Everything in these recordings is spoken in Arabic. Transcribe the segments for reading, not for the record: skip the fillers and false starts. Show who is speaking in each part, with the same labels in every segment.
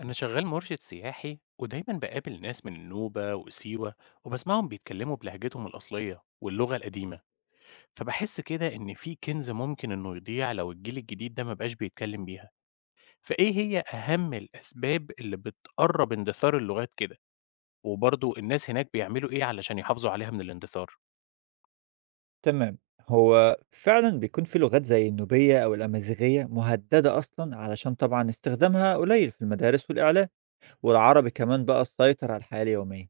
Speaker 1: أنا شغال مرشد سياحي ودايما بقابل ناس من النوبة وسيوة، وبسمعهم بيتكلموا بلهجتهم الأصلية واللغة القديمة، فبحس كده إن في كنز ممكن إنه يضيع لو الجيل الجديد ده ما بقاش بيتكلم بيها. فإيه هي أهم الأسباب اللي بتقرب اندثار اللغات كده؟ وبرضه الناس هناك بيعملوا إيه علشان يحافظوا عليها من الاندثار؟
Speaker 2: تمام. هو فعلا بيكون في لغات زي النوبية أو الأمازيغية مهددة أصلا علشان طبعا استخدامها قليل في المدارس والإعلام، والعربي كمان بقى سيطر على الحياة اليومية.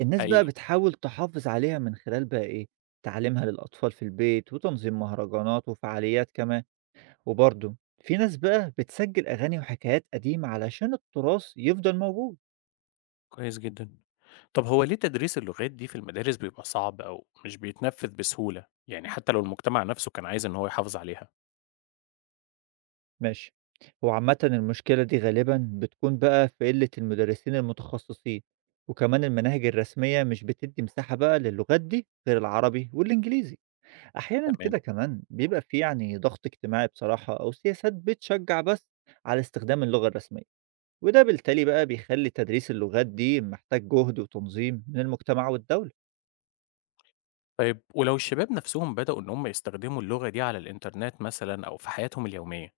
Speaker 2: الناس بقى
Speaker 1: حقيقي.
Speaker 2: بتحاول تحافظ عليها من خلال بقى إيه، تعليمها للأطفال في البيت وتنظيم مهرجانات وفعاليات كمان، وبرضه في ناس بقى بتسجل أغاني وحكايات قديمة علشان التراث يفضل موجود.
Speaker 1: كويس جدا. طب هو ليه تدريس اللغات دي في المدارس بيبقى صعب أو مش بيتنفذ بسهولة، يعني حتى لو المجتمع نفسه كان عايز إن هو يحافظ عليها؟
Speaker 2: ماشي. هو عامةً المشكلة دي غالبًا بتكون بقى في قِلّة المدرسين المتخصصين، وكمان المناهج الرسمية مش بتدّي مساحة بقى للغات دي غير العربي والإنجليزي. أحيانًا
Speaker 1: تمام.
Speaker 2: كده كمان بيبقى في يعني ضغط اجتماعي بصراحة أو سياسات بتشجّع بس على استخدام اللغة الرسمية، وده بالتالي بقى بيخلّي تدريس اللغات دي محتاج جهد وتنظيم من المجتمع والدولة.
Speaker 1: طيب ولو الشباب نفسهم بدأوا إن هم يستخدموا اللغة دي على الإنترنت مثلا أو في حياتهم اليومية،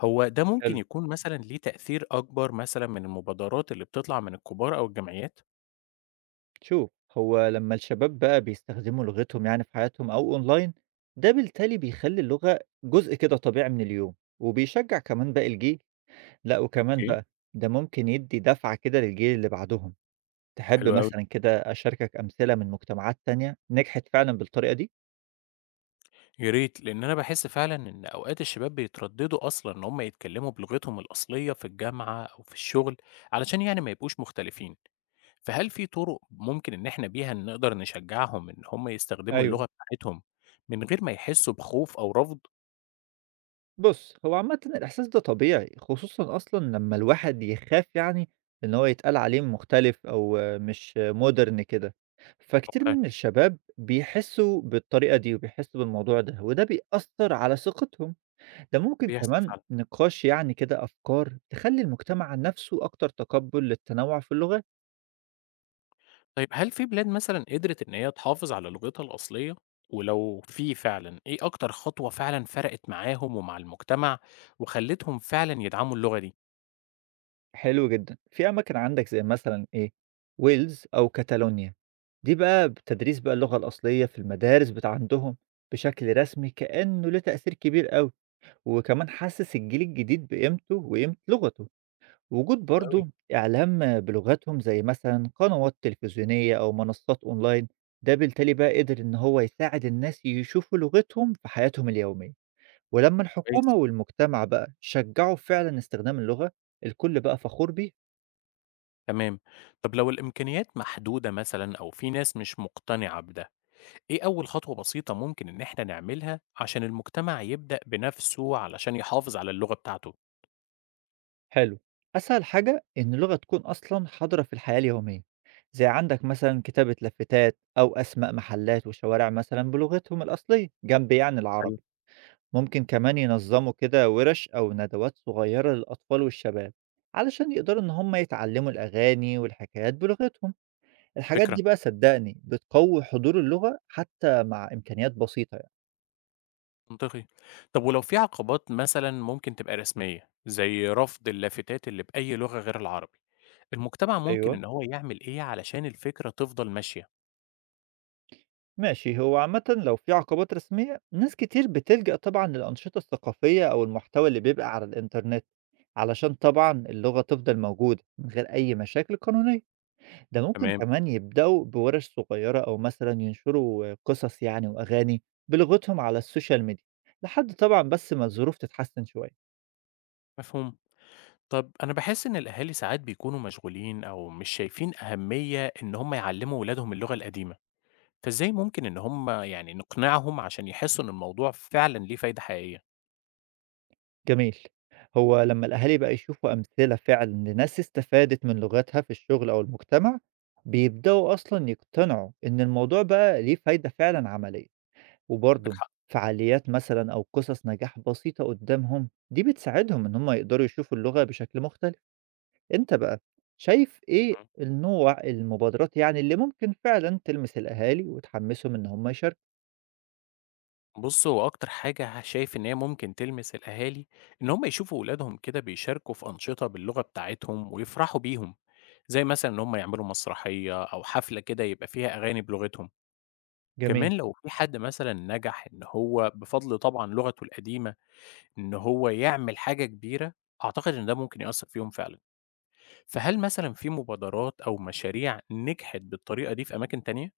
Speaker 1: هو ده ممكن
Speaker 2: حلو.
Speaker 1: يكون مثلا ليه تأثير أكبر مثلا من المبادرات اللي بتطلع من الكبار أو الجمعيات؟
Speaker 2: شوف، هو لما الشباب بقى بيستخدموا لغتهم يعني في حياتهم أو أونلاين، ده بالتالي بيخلي اللغة جزء كده طبيعي من اليوم، وبيشجع كمان باقي الجيل. لا، وكمان
Speaker 1: أوكي.
Speaker 2: بقى ده ممكن يدي دفعة كده للجيل اللي بعدهم. تحب
Speaker 1: حلو أوي،
Speaker 2: مثلا كده أشاركك أمثلة من مجتمعات تانية نجحت فعلا بالطريقة دي؟
Speaker 1: يا ريت، لأن أنا بحس فعلا إن أوقات الشباب بيترددوا أصلا إن هم يتكلموا بلغتهم الأصلية في الجامعة أو في الشغل، علشان يعني ما يبقوش مختلفين. فهل في طرق ممكن إن إحنا بيها نقدر نشجعهم إن هم يستخدموا
Speaker 2: ايوه.
Speaker 1: اللغة بتاعتهم من غير ما يحسوا بخوف أو رفض؟
Speaker 2: بُص، هو عامةً الإحساس ده طبيعي، خصوصًا أصلًا لمّا الواحد يخاف يعني إن هو يتقال عليه مختلف أو مش modern كده، فكتير
Speaker 1: أوكي.
Speaker 2: من الشباب بيحسّوا بالطريقة دي وبيحسّوا بالموضوع ده، وده بيأثّر على ثقتهم، ده ممكن
Speaker 1: بيحصل
Speaker 2: كمان
Speaker 1: فعلا.
Speaker 2: نقاش يعني كده أفكار تخلّي المجتمع نَفْسه أكتر تقبُّل للتنوُّع في اللغات.
Speaker 1: طيب هل في بلاد مثلًا قدرت إن هي تحافظ على لغتها الأصلية؟ ولو في فعلًا، إيه أكتر خطوة فعلًا فرقت معاهم ومع المجتمع، وخلّتهم فعلًا يدعموا اللغة دي؟
Speaker 2: حلو جدًا. في أماكن عندك زي مثلًا إيه، ويلز أو كاتالونيا، دي بقى بتدريس بقى اللغة الأصلية في المدارس بتاع عندهم بشكل رسمي كأنه له تأثير كبير أوي، وكمان حسّس الجيل الجديد بقيمته وقيمة لغته. وجود
Speaker 1: حلو أوي.
Speaker 2: برضه إعلام بلغتهم زي مثلًا قنوات تلفزيونية أو منصات أونلاين، ده بالتالي بقى قدر إن هو يساعد الناس يشوفوا لغتهم في حياتهم اليومية. ولمّا
Speaker 1: كويس.
Speaker 2: الحكومة والمجتمع بقى شجّعوا فعلًا استخدام اللغة، الكل بقى فخور بيها.
Speaker 1: تمام. طب لو الإمكانيات محدودة مثلًا أو في ناس مش مقتنعة بده، إيه أول خطوة بسيطة ممكن إن إحنا نعملها عشان المجتمع يبدأ بنفسه علشان يحافظ على اللغة بتاعته؟
Speaker 2: حلو. أسهل حاجة إن اللغة تكون أصلًا حاضرة في الحياة اليومية، زي عندك مثلًا كتابة لافتات أو أسماء محلات وشوارع مثلًا بلغتهم الأصلية جنب يعني
Speaker 1: حلو.
Speaker 2: العربي، ممكن كمان ينظموا كده ورش أو ندوات صغيرة للأطفال والشباب، علشان يقدروا إن هم يتعلموا الأغاني والحكايات بلغتهم، الحاجات دي
Speaker 1: فكرة.
Speaker 2: بقى صدقني بتقوي حضور اللغة حتى مع إمكانيات بسيطة يعني.
Speaker 1: منطقي. طب ولو في عقبات مثلًا ممكن تبقى رسمية، زي رفض اللافتات اللي بأي لغة غير العربي، المجتمع ممكن
Speaker 2: أيوه.
Speaker 1: إن هو يعمل إيه علشان الفكرة تفضل ماشية؟
Speaker 2: ماشي، هو عامة لو في عقوبات رسمية ناس كتير بتلجأ طبعا للأنشطة الثقافية أو المحتوى اللي بيبقى على الإنترنت علشان طبعا اللغة تفضل موجودة من غير أي مشاكل قانونية. ده ممكن
Speaker 1: تمام.
Speaker 2: كمان يبدأوا بورش صغيرة أو مثلا ينشروا قصص يعني وأغاني بلغتهم على السوشيال ميديا لحد طبعا بس ما الظروف تتحسن شوية.
Speaker 1: مفهوم. طب أنا باحس إن الأهالي ساعات بيكونوا مشغولين أو مش شايفين أهمية إن هم يعلموا ولادهم اللغة القديمة، فإزاي ممكن إن هم يعني نقنعهم عشان يحسوا إن الموضوع فعلًا ليه فايدة حقيقية؟
Speaker 2: جميل. هو لمّا الأهالي بقى يشوفوا أمثلة فعلًا لناس استفادت من لغتها في الشغل أو المجتمع، بيبدأوا أصلًا يقتنعوا إن الموضوع بقى ليه فايدة فعلًا عملية،
Speaker 1: عندك
Speaker 2: وبرضه
Speaker 1: حق.
Speaker 2: فعاليات مثلًا أو قصص نجاح بسيطة قدامهم، دي بتساعدهم إن هم يقدروا يشوفوا اللغة بشكل مختلف. أنت بقى شايف إيه النوع المبادرات يعني اللي ممكن فعلًا تلمس الأهالي وتحمسهم إن هم يشاركوا؟
Speaker 1: بُص، هو أكتر حاجة شايف إن هي ممكن تلمس الأهالي، إن هم يشوفوا ولادهم كده بيشاركوا في أنشطة باللغة بتاعتهم ويفرحوا بيهم، زي مثلًا إن هم يعملوا مسرحية أو حفلة كده يبقى فيها أغاني بلغتهم.
Speaker 2: جميل.
Speaker 1: كمان لو في حد مثلًا نجح إن هو بفضل طبعًا لغته القديمة، إن هو يعمل حاجة كبيرة، أعتقد إن ده ممكن يأثّر فيهم فعلًا. فهل مثلًا في مبادرات أو مشاريع نجحت بالطريقة دي في أماكن تانية؟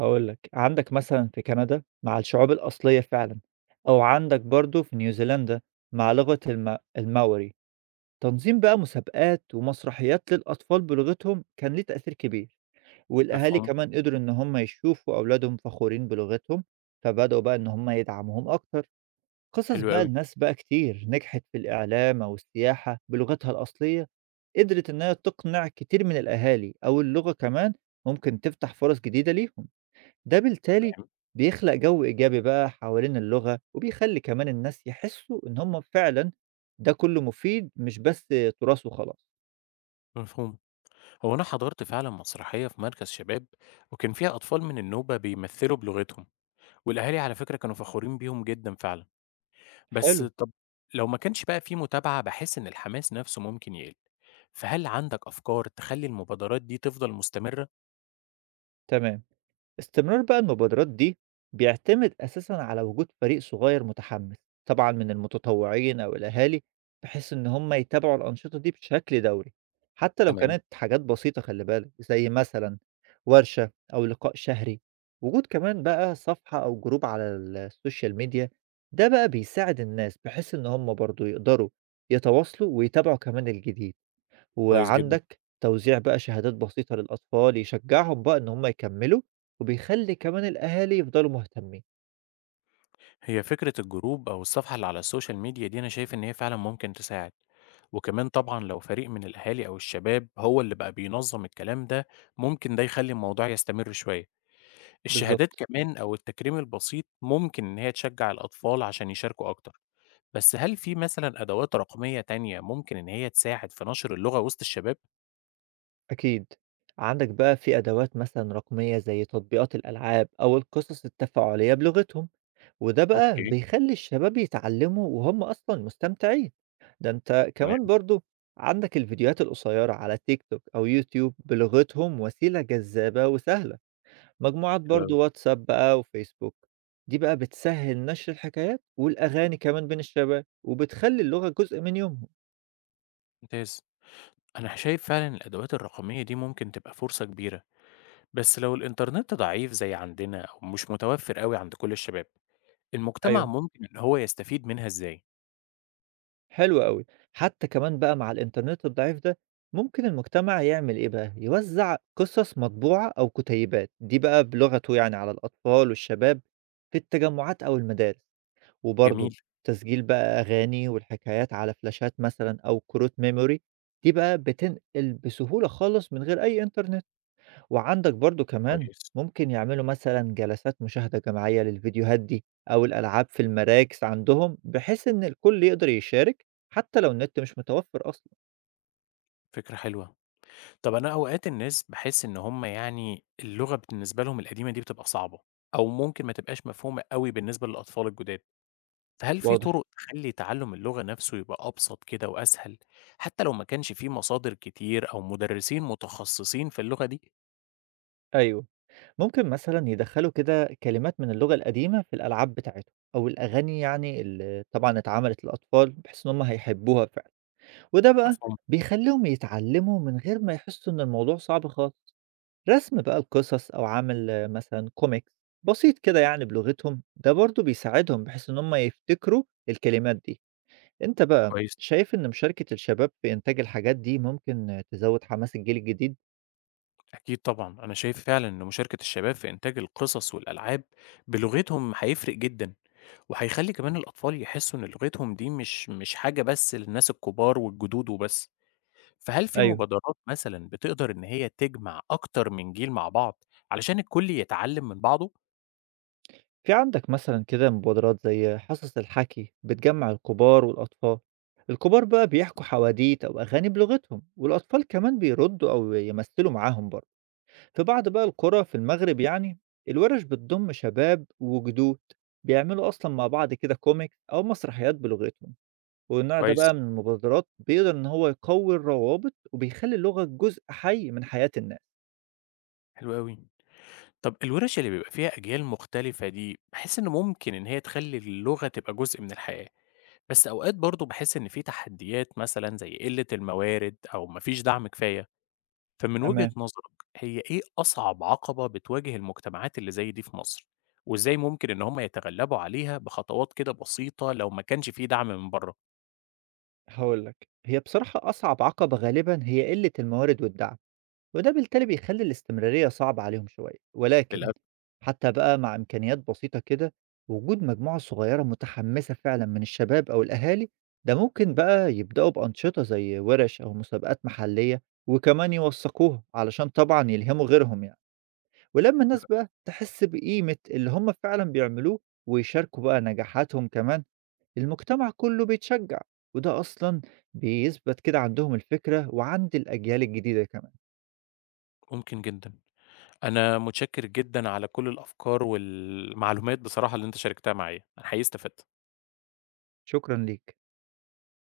Speaker 2: هاقول لك، عندك مثلًا في كندا مع الشعوب الأصلية فعلًا، أو عندك برضه في نيوزيلندا مع لغة الماوري، تنظيم بقى مسابقات ومسرحيات للأطفال بلغتهم كان ليه تأثير كبير، والأهالي
Speaker 1: مفهوم.
Speaker 2: كمان قدروا إن هم يشوفوا أولادهم فخورين بلغتهم، فبدأوا بقى إن هم يدعموهم أكتر، قصص
Speaker 1: حلو
Speaker 2: بقى
Speaker 1: أوي.
Speaker 2: لناس بقى كتير نجحت في الإعلام أو السياحة بلغتها الأصلية، قدرت إن هي تقنع كتير من الأهالي، أو اللغة كمان ممكن تفتح فرص جديدة ليهم. ده بالتالي
Speaker 1: تمام.
Speaker 2: بيخلق جو إيجابي بقى حوالين اللغة وبيخلي كمان الناس يحسوا إن هم فعلا ده كله مفيد مش بس تراث وخلاص.
Speaker 1: مفهوم. هو أنا حضرت فعلا مسرحية في مركز شباب، وكان فيها أطفال من النوبة بيمثلوا بلغتهم، والأهالي على فكرة كانوا فخورين بيهم جدا فعلا. بس
Speaker 2: حلو.
Speaker 1: طب لو ما كانش بقى في متابعة، بحس إن الحماس نفسه ممكن يقل. فهل عندك أفكار تخلي المبادرات دي تفضل مستمرة؟
Speaker 2: تمام. استمرار بقى المبادرات دي بيعتمد أساسا على وجود فريق صغير متحمس طبعا من المتطوعين أو الأهالي، بحيث إن هم يتابعوا الأنشطة دي بشكل دوري حتى لو
Speaker 1: تمام.
Speaker 2: كانت حاجات بسيطة، خلي بالك زي مثلا ورشة أو لقاء شهري. وجود كمان بقى صفحة أو جروب على السوشيال ميديا، ده بقى بيساعد الناس بحيث إن هم برضو يقدروا يتواصلوا ويتابعوا كمان الجديد.
Speaker 1: كويس جدا.
Speaker 2: وعندك توزيع بقى شهادات بسيطة للأطفال يشجعهم بقى إن هم يكملوا وبيخلي كمان الأهالي يفضلوا مهتمين.
Speaker 1: هي فكرة الجروب أو الصفحة اللي على السوشيال ميديا دي أنا شايف إن هي فعلا ممكن تساعد، وكمان طبعا لو فريق من الأهالي أو الشباب هو اللي بقى بينظم الكلام ده، ممكن ده يخلي الموضوع يستمر شوية. الشهادات
Speaker 2: بالظبط.
Speaker 1: كمان أو التكريم البسيط ممكن إن هي تشجّع الأطفال عشان يشاركوا أكتر. بس هل في مثلًا أدوات رقمية تانية ممكن إن هي تساعد في نشر اللغة وسط الشباب؟
Speaker 2: أكيد. عندك بقى في أدوات مثلا رقمية زي تطبيقات الألعاب أو القصص التفاعلية بلغتهم، وده بقى
Speaker 1: أوكي.
Speaker 2: بيخلي الشباب يتعلموا وهم أصلا مستمتعين. ده أنت
Speaker 1: تمام.
Speaker 2: كمان برضو عندك الفيديوهات القصيرة على تيك توك أو يوتيوب بلغتهم وسيلة جذابة وسهلة. مجموعات
Speaker 1: حلو أوي.
Speaker 2: برضه واتساب بقى وفيسبوك، دي بقى بتسهّل نشر الحكايات والأغاني كمان بين الشباب، وبتخلّي اللغة جزء من يومهم.
Speaker 1: ممتاز. أنا شايف فعلًا الأدوات الرقمية دي ممكن تبقى فرصة كبيرة، بس لو الإنترنت ضعيف زي عندنا أو مش متوفر أوي عند كل الشباب، المجتمع
Speaker 2: أيوه.
Speaker 1: ممكن إن هو يستفيد منها إزاي؟
Speaker 2: حلو أوي. حتى كمان بقى مع الإنترنت الضعيف ده، ممكن المجتمع يعمل إيه بقى، يوزّع قصص مطبوعة أو كتيبات، دي بقى بلغته يعني على الأطفال والشباب في التجمعات أو المدارس، وبرضه
Speaker 1: جميل.
Speaker 2: تسجيل بقى أغاني والحكايات على فلاشات مثلًا أو كروت memory، دي بقى بتنقل بسهولة خالص من غير أي إنترنت. وعندك برضو كمان
Speaker 1: كويس.
Speaker 2: ممكن يعملوا مثلا جلسات مشاهدة جماعية للفيديوهات دي أو الألعاب في المراكز عندهم بحيث إن الكل يقدر يشارك حتى لو النت مش متوفر أصلا.
Speaker 1: فكرة حلوة. طب أنا أوقات الناس باحس إن هم يعني اللغة بالنسبة لهم القديمة دي بتبقى صعبة، أو ممكن ما تبقاش مفهومة أوي بالنسبة للأطفال الجداد، فهل في
Speaker 2: واضح.
Speaker 1: طرق تخلّي تعلُّم اللغة نفسه يبقى أبسط كده وأسهل، حتى لو ما كانش في مصادر كتير أو مدرسين متخصصين في اللغة دي؟
Speaker 2: أيوه. ممكن مثلا يدخلوا كده كلمات من اللغة القديمة في الألعاب بتاعتهم أو الأغاني يعني اللي طبعا اتعملت للأطفال بحيث إن هم هيحبوها فعلا، وده بقى
Speaker 1: مفهوم.
Speaker 2: بيخليهم يتعلموا من غير ما يحسوا إن الموضوع صعب خالص. رسم بقى القصص أو عمل مثلًا comics بسيط كده يعني بلغتهم، ده برضه بيساعدهم بحيث إن هم يفتكروا الكلمات دي. أنت بقى
Speaker 1: كويس.
Speaker 2: شايف إن مشاركة الشباب في إنتاج الحاجات دي ممكن تزود حماس الجيل الجديد؟
Speaker 1: أكيد طبعًا، أنا شايف فعلًا إن مشاركة الشباب في إنتاج القصص والألعاب بلغتهم هيفرق جدًا، وهيخلّي كمان الأطفال يحسّوا إن لغتهم دي مش حاجة بس للناس الكبار والجدود وبس. فهل في
Speaker 2: أيوه.
Speaker 1: مبادرات مثلًا بتقدر إن هي تجمع أكتر من جيل مع بعض، علشان الكل يتعلم من بعضه؟
Speaker 2: في عندك مثلًا كده مبادرات زي حصص الحكي بتجمع الكبار والأطفال. الكبار بقى بيحكوا حواديت أو أغاني بلغتهم، والأطفال كمان بيردوا أو يمثلوا معاهم برضه. في بعض بقى القرى في المغرب يعني الورش بتضم شباب وجدود بيعملوا أصلا مع بعض كده كوميكس أو مسرحيات بلغتهم، والنوع ده
Speaker 1: كويس.
Speaker 2: بقى من المبادرات بيقدر إن هو يقوي الروابط وبيخلي اللغة جزء حي من حياة الناس.
Speaker 1: حلو أوي. طب الورش اللي بيبقى فيها أجيال مختلفة دي، باحس إن ممكن إن هي تخلّي اللغة تبقى جزء من الحياة، بس أوقات برضه باحس إن في تحديات مثلًا زي قلة الموارد أو ما فيش دعم كفاية، فمن وجهة
Speaker 2: تمام.
Speaker 1: نظرك هي إيه أصعب عقبة بتواجه المجتمعات اللي زي دي في مصر؟ وإزاي ممكن إن هم يتغلبوا عليها بخطوات كده بسيطة لو ما كانش في دعم من برّه؟
Speaker 2: هقولك، هي بصراحة أصعب عقبة غالبا هي قلة الموارد والدعم، وده بالتالي بيخلّي الاستمرارية صعبة عليهم شوية، ولكن
Speaker 1: للأ.
Speaker 2: حتى بقى مع إمكانيات بسيطة كده، وجود مجموعة صغيرة متحمسة فعلًا من الشباب أو الأهالي، ده ممكن بقى يبدأوا بأنشطة زي وِرَش أو مسابقات محلية، وكمان يوثّقوها علشان طبعًا يلهموا غيرهم يعني، ولمّا الناس بقى تحس بقيمة اللي هم فعلًا بيعملوه، ويشاركوا بقى نجاحاتهم كمان، المجتمع كلّه بيتشجّع، وده أصلًا بيثبت كده عندهم الفكرة وعند الأجيال الجديدة كمان.
Speaker 1: ممكن جدًا. أنا متشكر جدًا على كل الأفكار والمعلومات بصراحة اللي أنت شاركتها معايا، أنا حقيقي استفدت.
Speaker 2: شكرًا ليك.